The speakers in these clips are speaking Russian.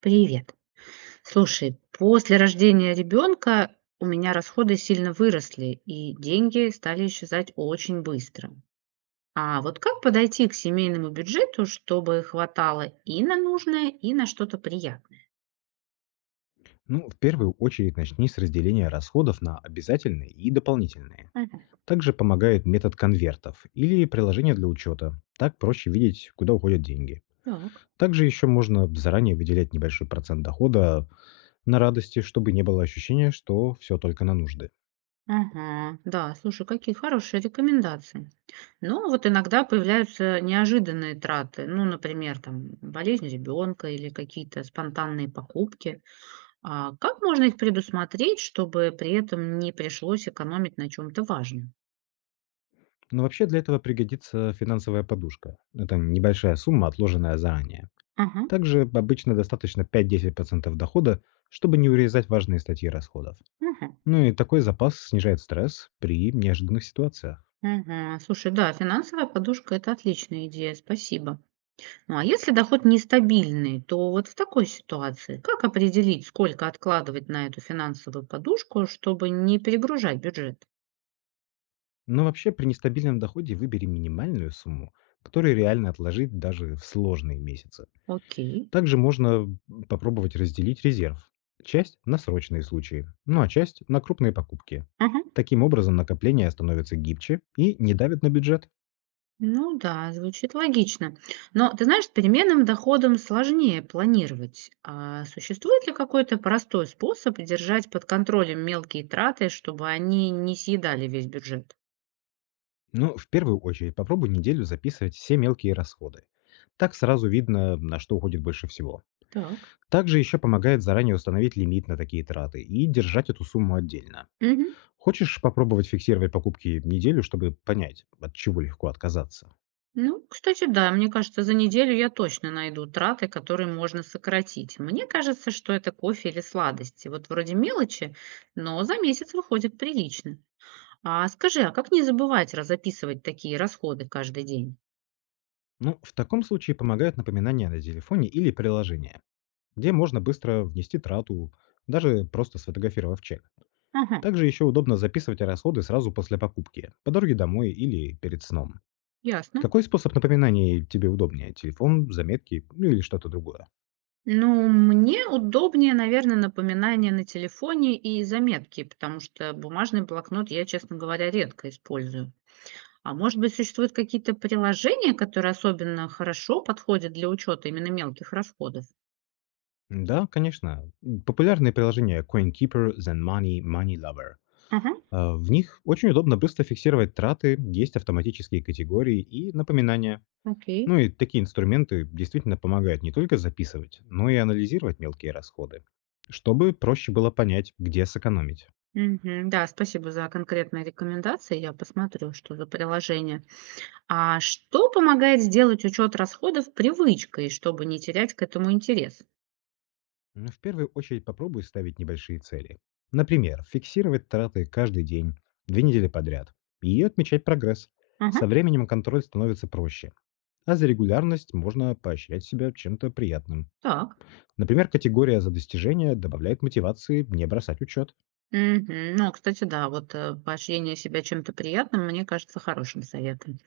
Привет. Слушай, после рождения ребенка у меня расходы сильно выросли, и деньги стали исчезать очень быстро. А вот как подойти к семейному бюджету, чтобы хватало и на нужное, и на что-то приятное? Ну, в первую очередь начни с разделения расходов на обязательные и дополнительные. Мгм. Также помогает метод конвертов или приложение для учета. Так проще видеть, куда уходят деньги. Так. Также еще можно заранее выделять небольшой процент дохода на радости, чтобы не было ощущения, что все только на нужды. Ага, да, слушай, какие хорошие рекомендации. Но вот иногда появляются неожиданные траты, ну, например, там болезнь ребенка или какие-то спонтанные покупки. А как можно их предусмотреть, чтобы при этом не пришлось экономить на чем-то важном? Но вообще для этого пригодится финансовая подушка. Это небольшая сумма, отложенная заранее. Ага, Также обычно достаточно 5–10% дохода, чтобы не урезать важные статьи расходов. ага, Ну и такой запас снижает стресс при неожиданных ситуациях. ага. Слушай, да, финансовая подушка – это отличная идея, спасибо. Ну а если доход нестабильный, то вот в такой ситуации как определить, сколько откладывать на эту финансовую подушку, чтобы не перегружать бюджет? Но вообще при нестабильном доходе выбери минимальную сумму, которую реально отложить даже в сложные месяцы. Окей. Также можно попробовать разделить резерв. Часть на срочные случаи, ну а часть на крупные покупки. Таким образом накопления становятся гибче и не давят на бюджет. Ну да, звучит логично. Но ты знаешь, с переменным доходом сложнее планировать. А существует ли какой-то простой способ держать под контролем мелкие траты, чтобы они не съедали весь бюджет? Но в первую очередь попробуй неделю записывать все мелкие расходы. Так сразу видно, на что уходит больше всего. Так. Также еще помогает заранее установить лимит на такие траты и держать эту сумму отдельно. Мгм. Хочешь попробовать фиксировать покупки неделю, чтобы понять, от чего легко отказаться? Ну, кстати, да, мне кажется, за неделю я точно найду траты, которые можно сократить. Мне кажется, что это кофе или сладости. Вот вроде мелочи, но за месяц выходит прилично. А скажи, а как не забывать разописывать такие расходы каждый день? Ну, в таком случае помогают напоминания на телефоне или приложение, где можно быстро внести трату, даже просто сфотографировав чек. Ага, Также еще удобно записывать расходы сразу после покупки, по дороге домой или перед сном. ясно. Какой способ напоминаний тебе удобнее? Телефон, заметки ну или что-то другое? Ну, мне удобнее, наверное, напоминания на телефоне и заметки, потому что бумажный блокнот я, честно говоря, редко использую. А может быть, существуют какие-то приложения, которые особенно хорошо подходят для учета именно мелких расходов? Да, конечно. Популярные приложения CoinKeeper, ZenMoney, MoneyLover. Ага. В них очень удобно быстро фиксировать траты, есть автоматические категории и напоминания. Окей. Ну и такие инструменты действительно помогают не только записывать, но и анализировать мелкие расходы, чтобы проще было понять, где сэкономить. Мгм. Да, спасибо за конкретные рекомендации. Я посмотрю, что за приложение. А что помогает сделать учет расходов привычкой, чтобы не терять к этому интерес? Ну, в первую очередь попробуй ставить небольшие цели. Например, фиксировать траты каждый день, 2 недели подряд, и отмечать прогресс. Со Ага. временем контроль становится проще. А за регулярность можно поощрять себя чем-то приятным. Так. Например, категория за достижения добавляет мотивации не бросать учет. Мгм. Ну, кстати, да, вот, поощрение себя чем-то приятным, мне кажется, хорошим советом.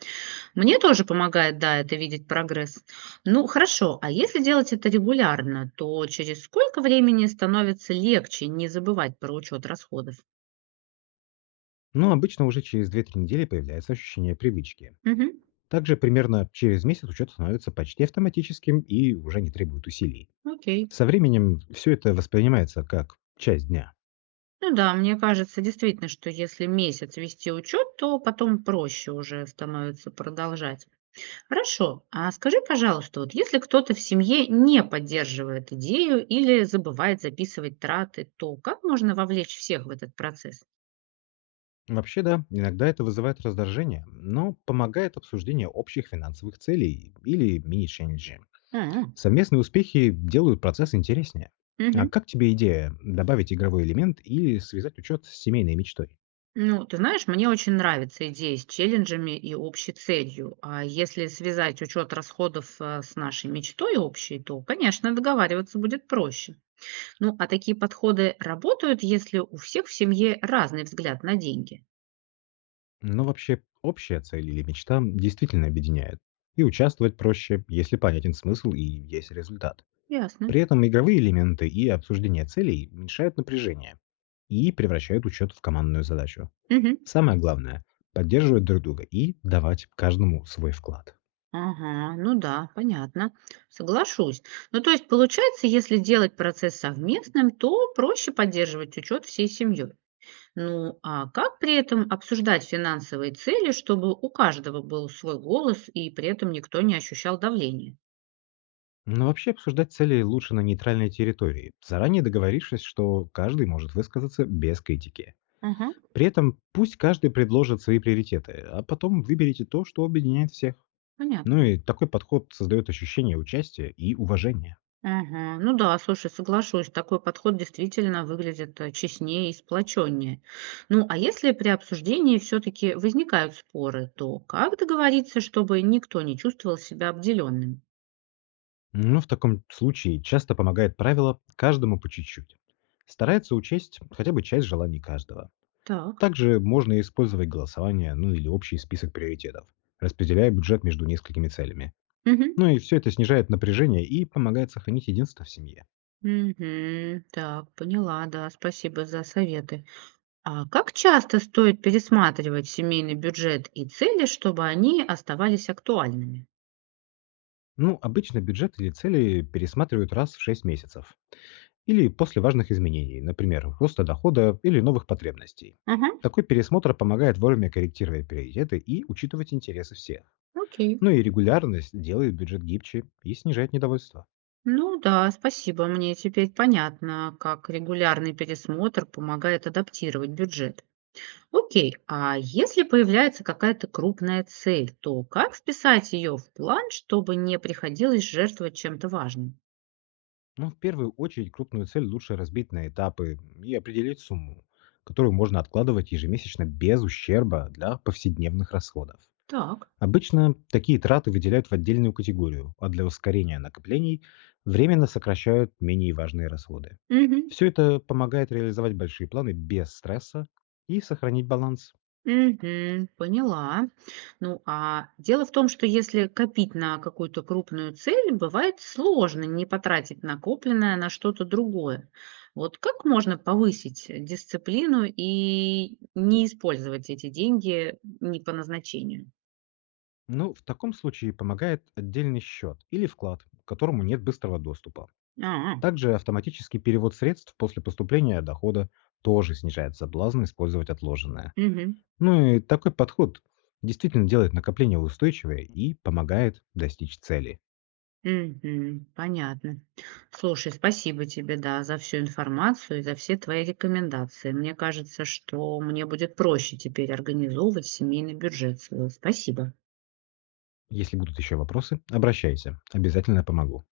Мне тоже помогает, да, это видеть прогресс. Ну, хорошо, а если делать это регулярно, то через сколько времени становится легче не забывать про учет расходов? Но обычно уже через 2–3 недели появляется ощущение привычки. Мгм. Также примерно через месяц учет становится почти автоматическим и уже не требует усилий. Окей. Со временем все это воспринимается как часть дня. Ну да, мне кажется, действительно, что если месяц вести учет, то потом проще уже становится продолжать. Хорошо. А скажи, пожалуйста, вот если кто-то в семье не поддерживает идею или забывает записывать траты, то как можно вовлечь всех в этот процесс? Вообще, да, иногда это вызывает раздражение, но помогает обсуждение общих финансовых целей или мини-челленджи. М. Совместные успехи делают процесс интереснее. А Мгм. как тебе идея добавить игровой элемент или связать учет с семейной мечтой? Ну, ты знаешь, мне очень нравится идея с челленджами и общей целью. А если связать учет расходов с нашей мечтой общей, то, конечно, договариваться будет проще. Ну, а такие подходы работают, если у всех в семье разный взгляд на деньги. Но вообще, общая цель или мечта действительно объединяет. И участвовать проще, если понятен смысл и есть результат. Ясно. При этом игровые элементы и обсуждение целей уменьшают напряжение и превращают учет в командную задачу. Мгм. Самое главное — поддерживать друг друга и давать каждому свой вклад. Ага, ну да, понятно. Соглашусь. Ну, то есть, получается, если делать процесс совместным, то проще поддерживать учет всей семьей. Ну, а как при этом обсуждать финансовые цели, чтобы у каждого был свой голос и при этом никто не ощущал давления? Но вообще обсуждать цели лучше на нейтральной территории, заранее договорившись, что каждый может высказаться без критики. Ага, При этом пусть каждый предложит свои приоритеты, а потом выберите то, что объединяет всех. понятно. Ну и такой подход создает ощущение участия и уважения. Ага. Ну да, слушай, соглашусь, такой подход действительно выглядит честнее и сплоченнее. Ну, а если при обсуждении все-таки возникают споры, то как договориться, чтобы никто не чувствовал себя обделенным? Но в таком случае часто помогает правило «каждому по чуть-чуть». Старается учесть хотя бы часть желаний каждого. Так. Также можно использовать голосование, ну или общий список приоритетов, распределяя бюджет между несколькими целями. Мгм. Ну и все это снижает напряжение и помогает сохранить единство в семье. Мгм. Так, поняла, да, спасибо за советы. А как часто стоит пересматривать семейный бюджет и цели, чтобы они оставались актуальными? Ну, обычно бюджет или цели пересматривают раз в 6 месяцев. Или после важных изменений, например, роста дохода или новых потребностей. Ага, Такой пересмотр помогает вовремя корректировать приоритеты и учитывать интересы всех. окей. Ну и регулярность делает бюджет гибче и снижает недовольство. Ну да, спасибо. Мне теперь понятно, как регулярный пересмотр помогает адаптировать бюджет. Окей, а если появляется какая-то крупная цель, то как вписать ее в план, чтобы не приходилось жертвовать чем-то важным? Ну, в первую очередь, крупную цель лучше разбить на этапы и определить сумму, которую можно откладывать ежемесячно без ущерба для повседневных расходов. Так. Обычно такие траты выделяют в отдельную категорию, а для ускорения накоплений временно сокращают менее важные расходы. Мгм. Все это помогает реализовать большие планы без стресса и сохранить баланс. Мгм. Поняла. Ну, а дело в том, что если копить на какую-то крупную цель, бывает сложно не потратить накопленное на что-то другое. Вот как можно повысить дисциплину и не использовать эти деньги не по назначению? Ну, в таком случае помогает отдельный счет или вклад, к которому нет быстрого доступа. А, Также автоматический перевод средств после поступления дохода тоже снижает соблазн использовать отложенное. мгм. Ну и такой подход действительно делает накопление устойчивее и помогает достичь цели. Мгм. Понятно. Слушай, спасибо тебе, да, за всю информацию и за все твои рекомендации. Мне кажется, что мне будет проще теперь организовывать семейный бюджет свой. Спасибо. Если будут еще вопросы, обращайся, обязательно помогу.